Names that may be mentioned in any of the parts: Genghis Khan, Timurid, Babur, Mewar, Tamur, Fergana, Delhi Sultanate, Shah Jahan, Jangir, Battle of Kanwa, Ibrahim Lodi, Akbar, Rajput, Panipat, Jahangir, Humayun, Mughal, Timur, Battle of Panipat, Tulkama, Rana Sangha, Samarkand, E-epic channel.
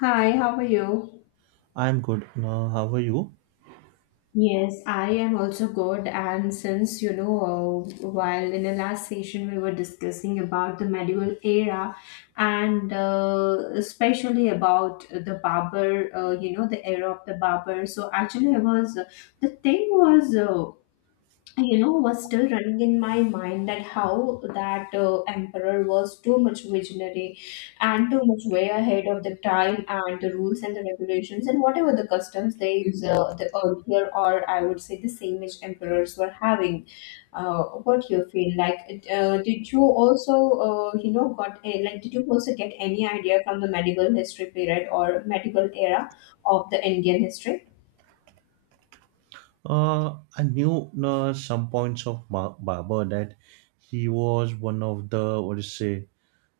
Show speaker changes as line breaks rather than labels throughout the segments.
Hi, how are you?
I'm good. How are you?
Yes, I am also good. And while in the last session we were discussing about the medieval era and especially about the barber, the era of the barber. So actually, I was the thing was. You know was still running in my mind that how that emperor was too much visionary and too much way ahead of the time and the rules and the regulations and whatever the customs they the earlier, or I would say the same age emperors were having. What you feel like? Uh, did you also you know got a, like Did you also get any idea from the medieval history period or medieval era of the Indian history?
I knew some points of Babur, that he was one of the what do you say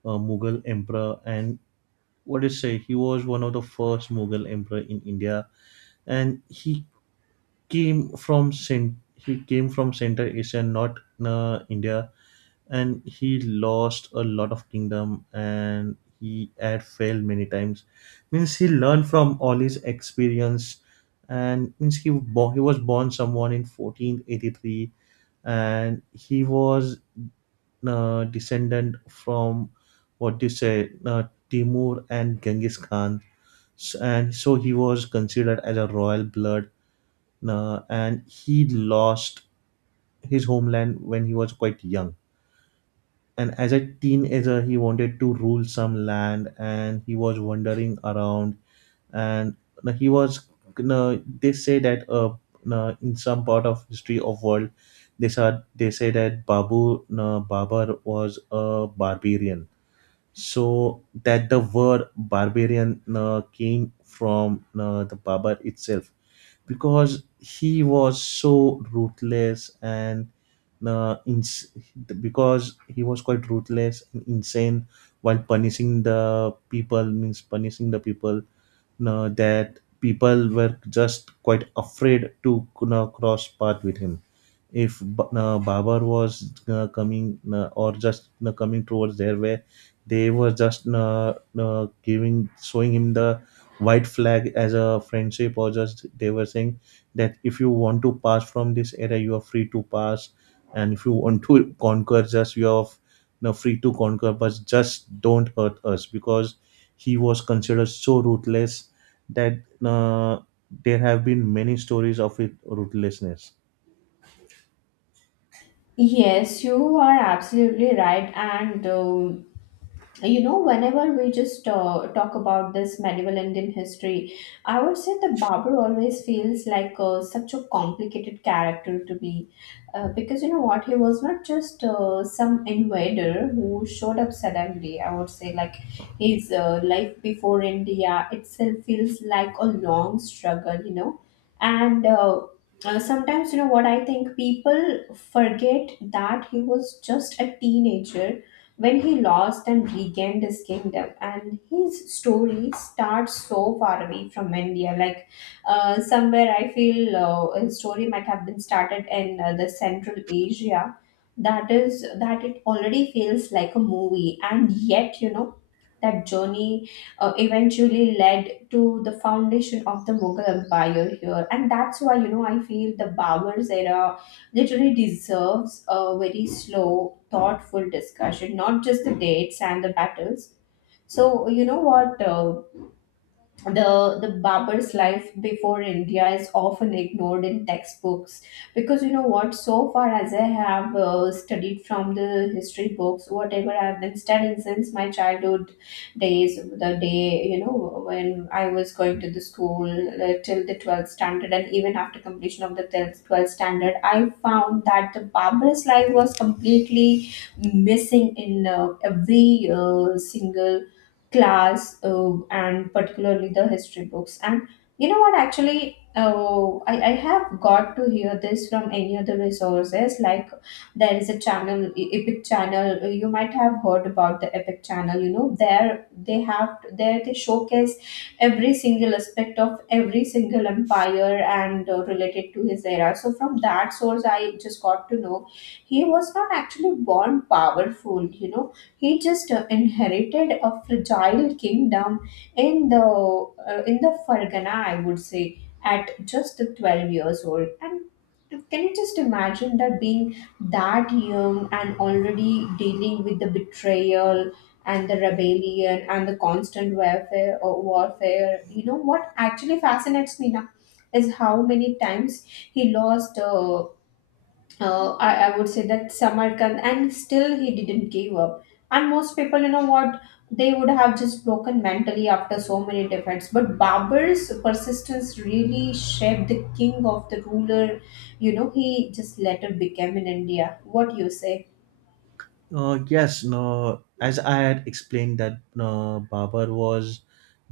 Mughal emperor, and what do you say he was one of the first Mughal emperor in India, and he he came from Central Asia, not India. And he lost a lot of kingdom and he had failed many times, means he learned from all his experience. And means he born, he was born someone in 1483, and he was descendant from what do you say Timur and Genghis Khan. And so he was considered as a royal blood. And he lost his homeland when he was quite young, and as a teenager he wanted to rule some land, and he was wandering around. And he was They say that, in some part of history of world, they say that babu babar was a barbarian, so that the word barbarian came from the barber itself, because he was so ruthless and uh, ins- because he was quite ruthless and insane while punishing the people, means punishing the people, that people were just quite afraid to, you know, cross path with him. If Babar was coming, or just coming towards their way, they were just giving showing him the white flag as a friendship, or just they were saying that if you want to pass from this area you are free to pass, and if you want to conquer, just you are, you know, free to conquer, but just don't hurt us, because he was considered so ruthless that uh, there have been many stories of it ruthlessness.
Yes, you are absolutely right, and you know whenever we just talk about this medieval Indian history, I would say the barber always feels like such a complicated character to be, because you know what, he was not just some invader who showed up suddenly. I would say like his life before India itself feels like a long struggle, you know. And Sometimes you know what, I think people forget that he was just a teenager when he lost and regained his kingdom, and his story starts so far away from India. Like somewhere I feel his story might have been started in the Central Asia. That is, that it already feels like a movie, and yet you know that journey eventually led to the foundation of the Mughal Empire here, and that's why, you know, I feel the Babur's era literally deserves a very slow, thoughtful discussion, not just the dates and the battles. So, you know what? The barber's life before India is often ignored in textbooks, because you know what, so far as I have studied from the history books, whatever I've been studying since my childhood days, the day, you know, when I was going to the school, till the 12th standard, and even after completion of the 12th standard, I found that the barber's life was completely missing in every single class, and particularly the history books. And you know what, actually, I have got to hear this from any other resources. Like there is a channel, epic channel, you might have heard about the epic channel, you know, there they have, there they showcase every single aspect of every single empire and related to his era. So from that source, I just got to know he was not actually born powerful, you know. He just inherited a fragile kingdom in the Fergana, I would say, at just 12 years old. And can you just imagine that, being that young and already dealing with the betrayal and the rebellion and the constant warfare or warfare? You know what actually fascinates me now is how many times he lost, I would say, that Samarkand, and still he didn't give up. And most people, you know what, they would have just broken mentally after so many defeats. But Babur's persistence really shaped the king of the ruler, you know, he just later became in India. What you say?
Yes, no, as I had explained, that Babur was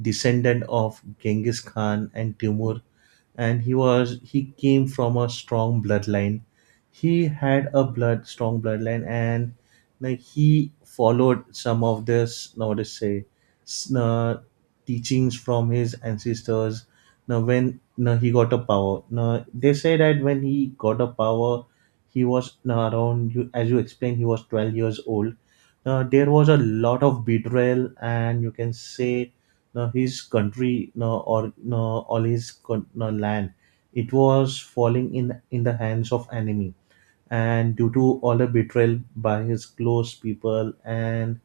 descendant of Genghis Khan and Timur, and he came from a strong bloodline. He had a blood strong bloodline, and like he followed some of this, now what to say, s- uh, teachings from his ancestors. Now he got a power. Now they say that when he got a power, he was now around, you as you explained, he was 12 years old. Now there was a lot of betrayal, and you can say, no, his country, no, or no, no, land. It was falling in the hands of enemy, and due to all the betrayal by his close people, and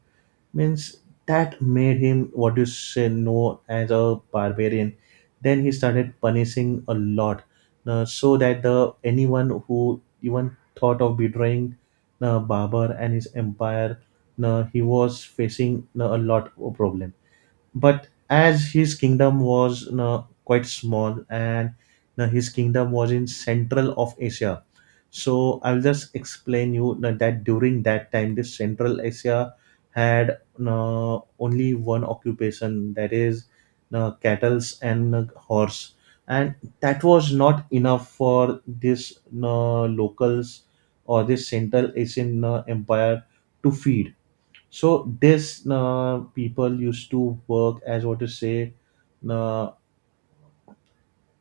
means that made him, what you say, known as a barbarian. Then he started punishing a lot, no, so that the anyone who even thought of betraying the Babar and his empire, no, he was facing, no, a lot of problems. But as his kingdom was, you know, quite small, and you know, his kingdom was in central of Asia, so I'll just explain you, you know, that during that time this central Asia had, you know, only one occupation, that is, you know, cattles and horse, and that was not enough for this, you know, locals, or this central Asian, you, empire, to feed. So this people used to work as, what to say, uh,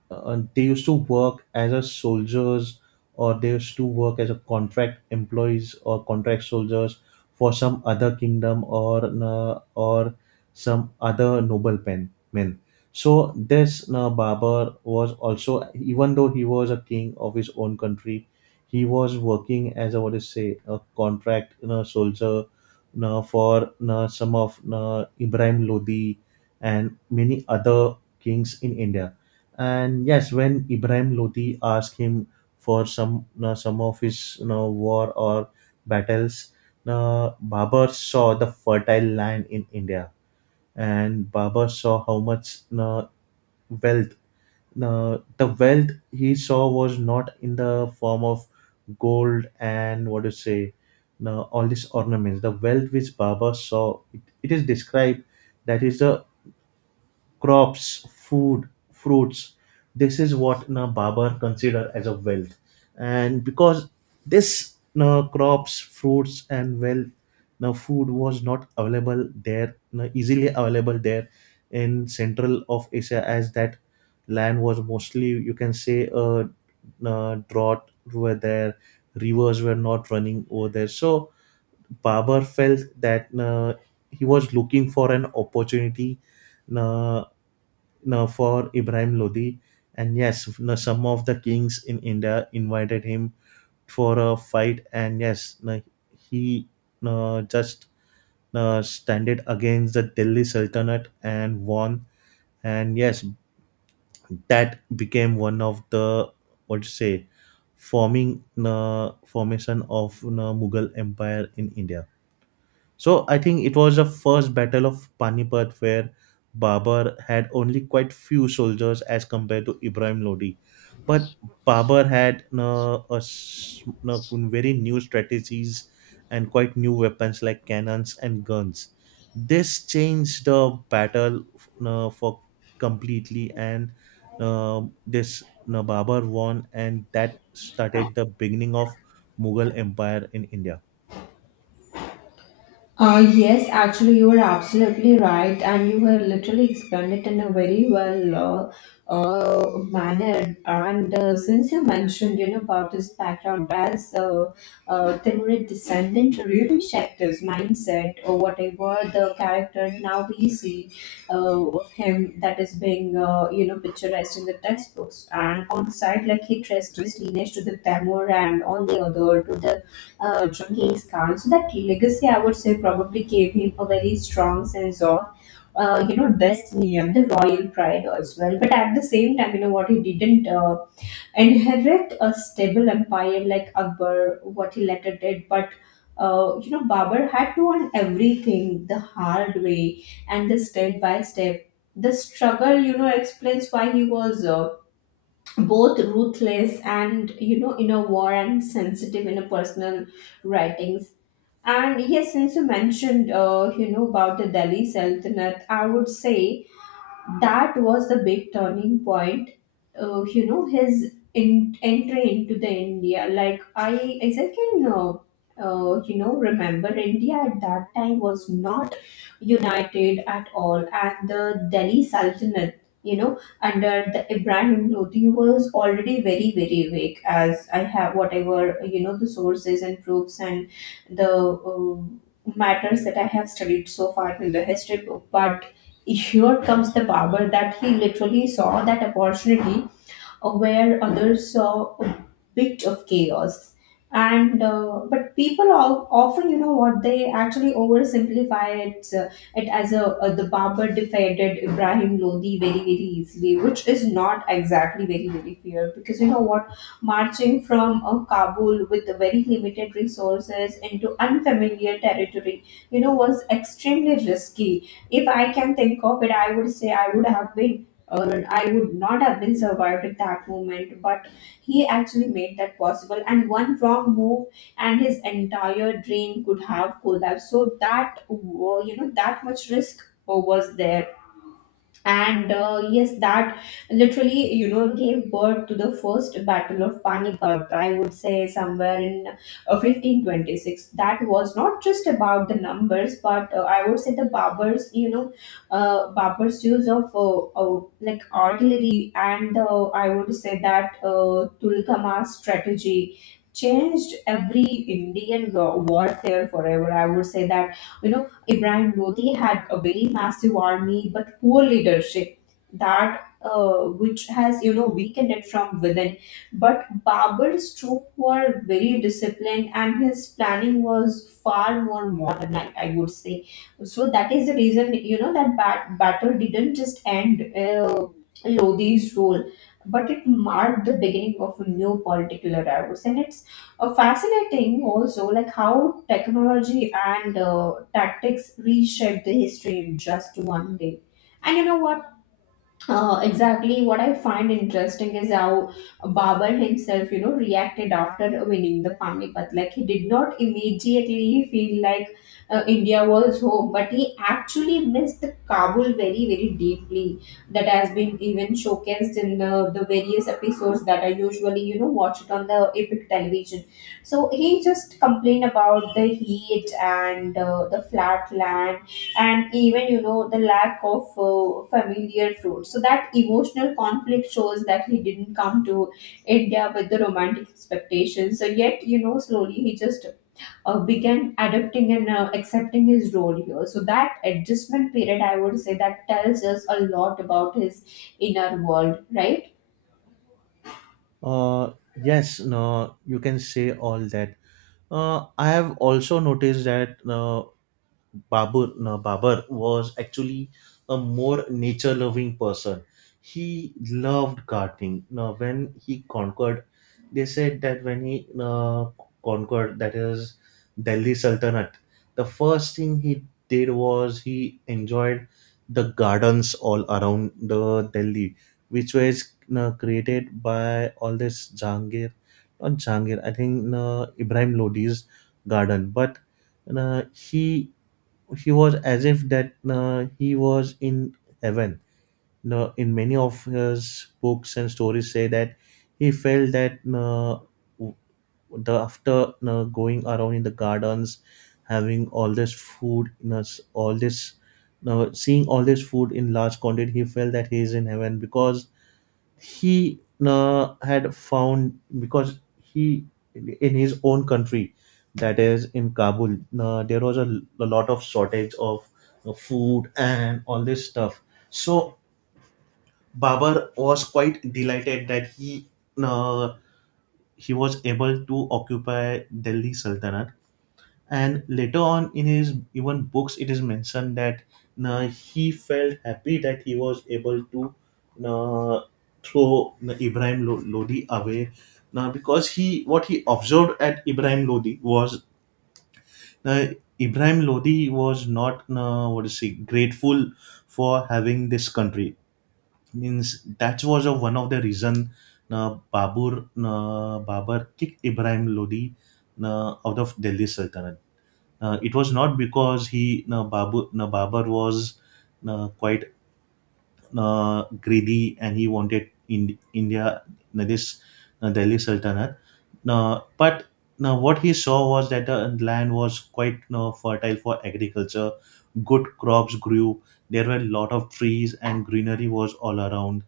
they used to work as a soldiers, or they used to work as a contract employees or contract soldiers for some other kingdom, or some other noble pen men. So this barber was also, even though he was a king of his own country, he was working as a, what is say, a contract, you know, soldier, you know, for, you know, some of, you know, Ibrahim Lodi, and many other kings in India. And yes, when Ibrahim Lodi asked him for some of his, you know, war or battles, Babur saw the fertile land in India, and Babur saw how much wealth. The wealth he saw was not in the form of gold and, what do you say, all these ornaments. The wealth which Babur saw, it is described, that is the crops, food, fruits. This is what na Babar consider as a wealth, and because this na crops, fruits, and wealth, na food was not available there, na easily available there in central of Asia, as that land was mostly, you can say, drought were there, rivers were not running over there. So Babar felt that he was looking for an opportunity, uh, know, for Ibrahim Lodi. And yes, you know, some of the kings in India invited him for a fight. And yes, you know, he, you know, just, you know, standed against the Delhi Sultanate and won. And yes, that became one of the, what to say, forming the formation of, you know, Mughal Empire in India. So I think it was the first battle of Panipat, where Babur had only quite few soldiers as compared to Ibrahim Lodi. But Babur had a very new strategies and quite new weapons like cannons and guns. This changed the battle for completely, and this Babur won, and that started the beginning of Mughal Empire in India.
Yes, actually, you were absolutely right, and you were literally explained it in a very well manner. And since you mentioned, you know, about his background as Timurid descendant, really shaped his mindset or whatever the character now we see uh, of him, that is being, you know, picturized in the textbooks. And on the side, like he traced his lineage to the Tamur and on the other to the Genghis Khan. So that legacy, I would say, probably gave him a very strong sense of, you know, destiny and the royal pride as well. But at the same time, you know what, he didn't inherit a stable empire like Akbar, what he later did, but you know, Babar had to learn everything the hard way and the step by step. The struggle, you know, explains why he was both ruthless, and you know, in a war, and sensitive in a personal writings. And yes, since you mentioned you know about the Delhi Sultanate, I would say that was the big turning point, you know, his entry into the India. Like I, as I can you know remember, India at that time was not united at all, and the Delhi Sultanate, you know, under the Ibrahim Lodi was already very very weak, as I have, whatever you know, the sources and proofs and the uh, matters that I have studied so far in the history book. But here comes the power that he literally saw that opportunity where others saw a bit of chaos. And but people all, often you know what, they actually oversimplify it it as a the barber defeated Ibrahim Lodi very very easily, which is not exactly very very fair. Because you know what, marching from Kabul with very limited resources into unfamiliar territory, you know, was extremely risky. If I can think of it, I would say I would have been, or I would not have been survived at that moment. But he actually made that possible. And one wrong move, and his entire drain could have collapsed. So that you know, that much risk was there. And yes, that literally, you know, gave birth to the first battle of Panipat, I would say somewhere in 1526. That was not just about the numbers, but I would say the babars you know, babars use of like artillery and I would say that Tulkama's strategy changed every Indian warfare forever. I would say that, you know, Ibrahim Lodi had a very massive army but poor leadership that which has, you know, weakened it from within. But Babur's troops were very disciplined, and his planning was far more modern, I would say. So that is the reason, you know, that battle didn't just end Lodi's role, but it marked the beginning of a new political era, I would say. And it's fascinating also like how technology and tactics reshaped the history in just one day. And you know what, exactly what I find interesting is how Babur himself, you know, reacted after winning the Panipat. Like he did not immediately feel like India was home, but he actually missed the Kabul very, very deeply. That has been even showcased in the various episodes that I usually, you know, watch it on the epic television. So he just complained about the heat and the flat land, and even you know the lack of familiar fruit. So that emotional conflict shows that he didn't come to India with the romantic expectations. So yet, you know, slowly he just began adapting and accepting his role here. So that adjustment period, I would say that tells us a lot about his inner world, right?
Yes, no, you can say all that. I have also noticed that Babur, no, Babur was actually a more nature loving person. He loved gardening. Now, when he conquered, they said that when he conquered, that is Delhi Sultanate, the first thing he did was he enjoyed the gardens all around the Delhi, which was created by all this Jangir, not Jangir, I think Ibrahim Lodi's garden. But uh, he he was as if that he was in heaven. Now, in many of his books and stories, say that he felt that, w- the after going around in the gardens, having all this food, in us all this, seeing all this food in large quantity, he felt that he is in heaven, because he uh, had found because he in his own country, that is in Kabul, there was a lot of shortage of food and all this stuff. So Babar was quite delighted that uh, he was able to occupy Delhi Sultanate. And later on, in his even books, it is mentioned that he felt happy that he was able to uh, throw Ibrahim Lodi away. Now because he, what he observed at Ibrahim Lodi was, uh, Ibrahim Lodi was not what is he grateful for having this country, means that was a one of the reason Babur kicked Ibrahim Lodi out of Delhi Sultanate. It was not because he, no, Babu no, Babar was, no, quite, no, greedy, and he wanted in, India, no, this, no, Delhi Sultanate. No, but, no, what he saw was that the land was quite, no, fertile for agriculture. Good crops grew. There were a lot of trees and greenery was all around,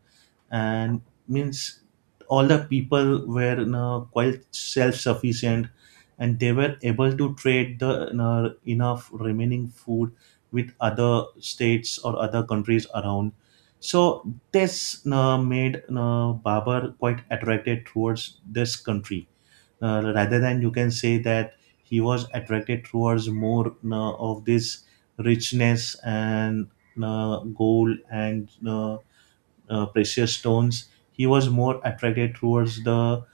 and means all the people were, you know, quite self-sufficient, and they were able to trade the, you know, enough remaining food with other states or other countries around. So this, you know, made, you know, Babar quite attracted towards this country, rather than, you can say, that he was attracted towards more, you know, of this richness and gold and precious stones. He was more attracted towards the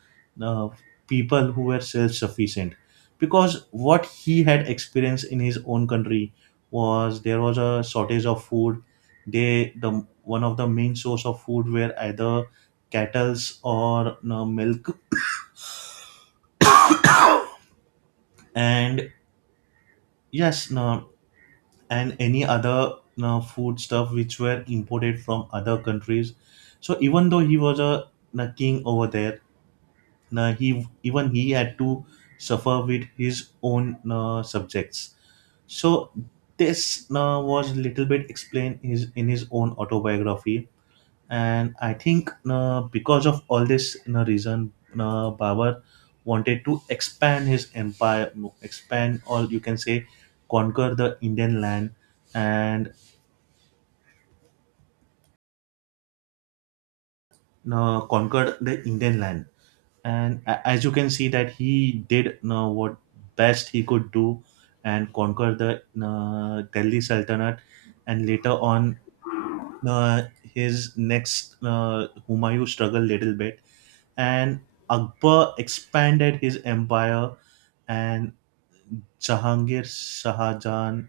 uh, people who were self sufficient, because what he had experienced in his own country was, there was a shortage of food. The one of the main source of food were either cattle's or, no, milk, and yes, no, and any other, no, food stuff which were imported from other countries. So even though he was a king over there, now, he had to suffer with his own subjects. So this was little bit explained in his own autobiography. And I think because of all this reason, Babar wanted to expand his empire, expand, or you can say conquer the Indian land, and conquered the Indian land. And as you can see that he did what best he could do, and conquer the Delhi Sultanate. And later on, his next, Humayun, struggled little bit. And Akbar expanded his empire, and Jahangir, Shah Jahan,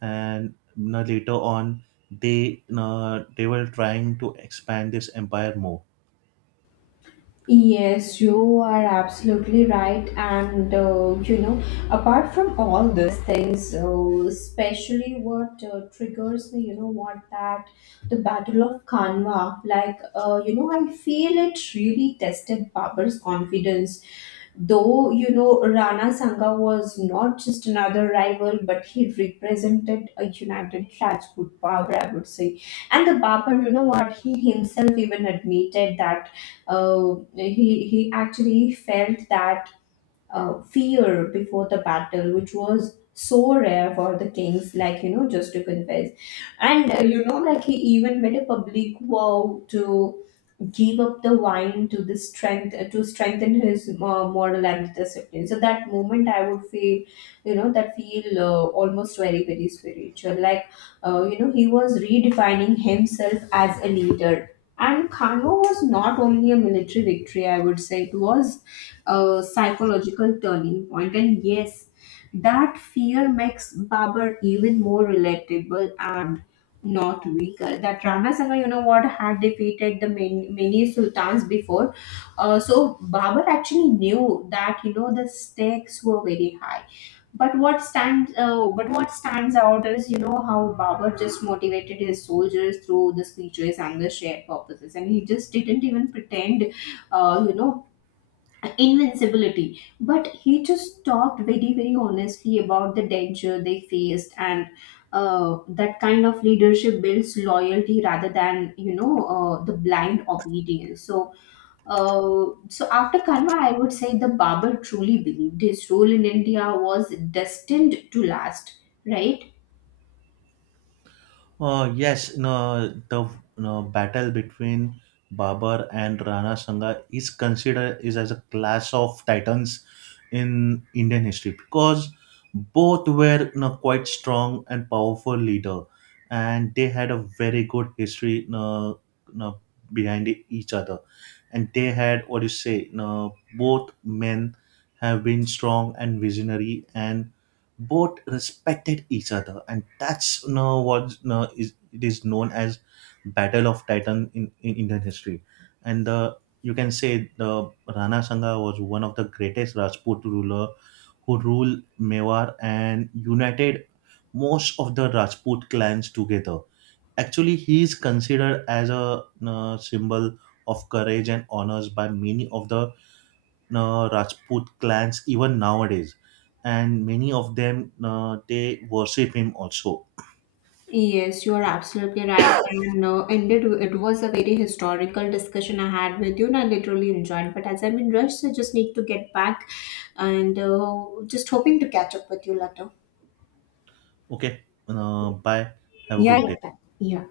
and you know, later on, they, they were trying to expand this empire more.
Yes, you are absolutely right. And you know, apart from all these things, especially what triggers me, you know, what that the Battle of Kanwa, like, you know, I feel it really tested Babur's confidence. Though, you know, Rana Sangha was not just another rival, but he represented a united Rajput power, I would say. And the Babar, you know what, he himself even admitted that he actually felt that fear before the battle, which was so rare for the kings, like, you know, just to confess. And, you know, like he even made a public vow to give up the wine to the strength to strengthen his moral and discipline. So that moment, I would feel, you know, that feel almost very very spiritual. Like you know, he was redefining himself as a leader, and Kano was not only a military victory, I would say, it was a psychological turning point. And yes, that fear makes Babar even more relatable and not weaker. That Rana Sangha, you know what, had defeated the many, many sultans before. So Babur actually knew that, you know, the stakes were very high. But but what stands out is, you know, how Babur just motivated his soldiers through the speeches and the shared purposes, and he just didn't even pretend, you know, invincibility. But he just talked very very honestly about the danger they faced. And that kind of leadership builds loyalty rather than, you know, the blind obedience. So so after Karma, I would say the barber truly believed his role in India was destined to last, right?
Yes, no, the, no, battle between Babar and Rana Sangha is considered is as a clash of titans in Indian history, because both were, you know, quite strong and powerful leader, and they had a very good history, you know, behind each other, and they had, what do you say? You know, both men have been strong and visionary, and both respected each other, and that's, you know, what, you know, is, it is known as battle of titan in Indian history. And the, you can say, Rana Sangha was one of the greatest Rajput ruler who ruled Mewar and united most of the Rajput clans together. Actually, he is considered as a symbol of courage and honors by many of the Rajput clans even nowadays, and many of them they worship him also.
Yes, you are absolutely right. And indeed, it was a very historical discussion I had with you, and I literally enjoyed. But as I'm in rush, so I just need to get back, and just hoping to catch up with you later.
Okay, bye. Have a
Yeah,
good
yeah.
day.
Yeah.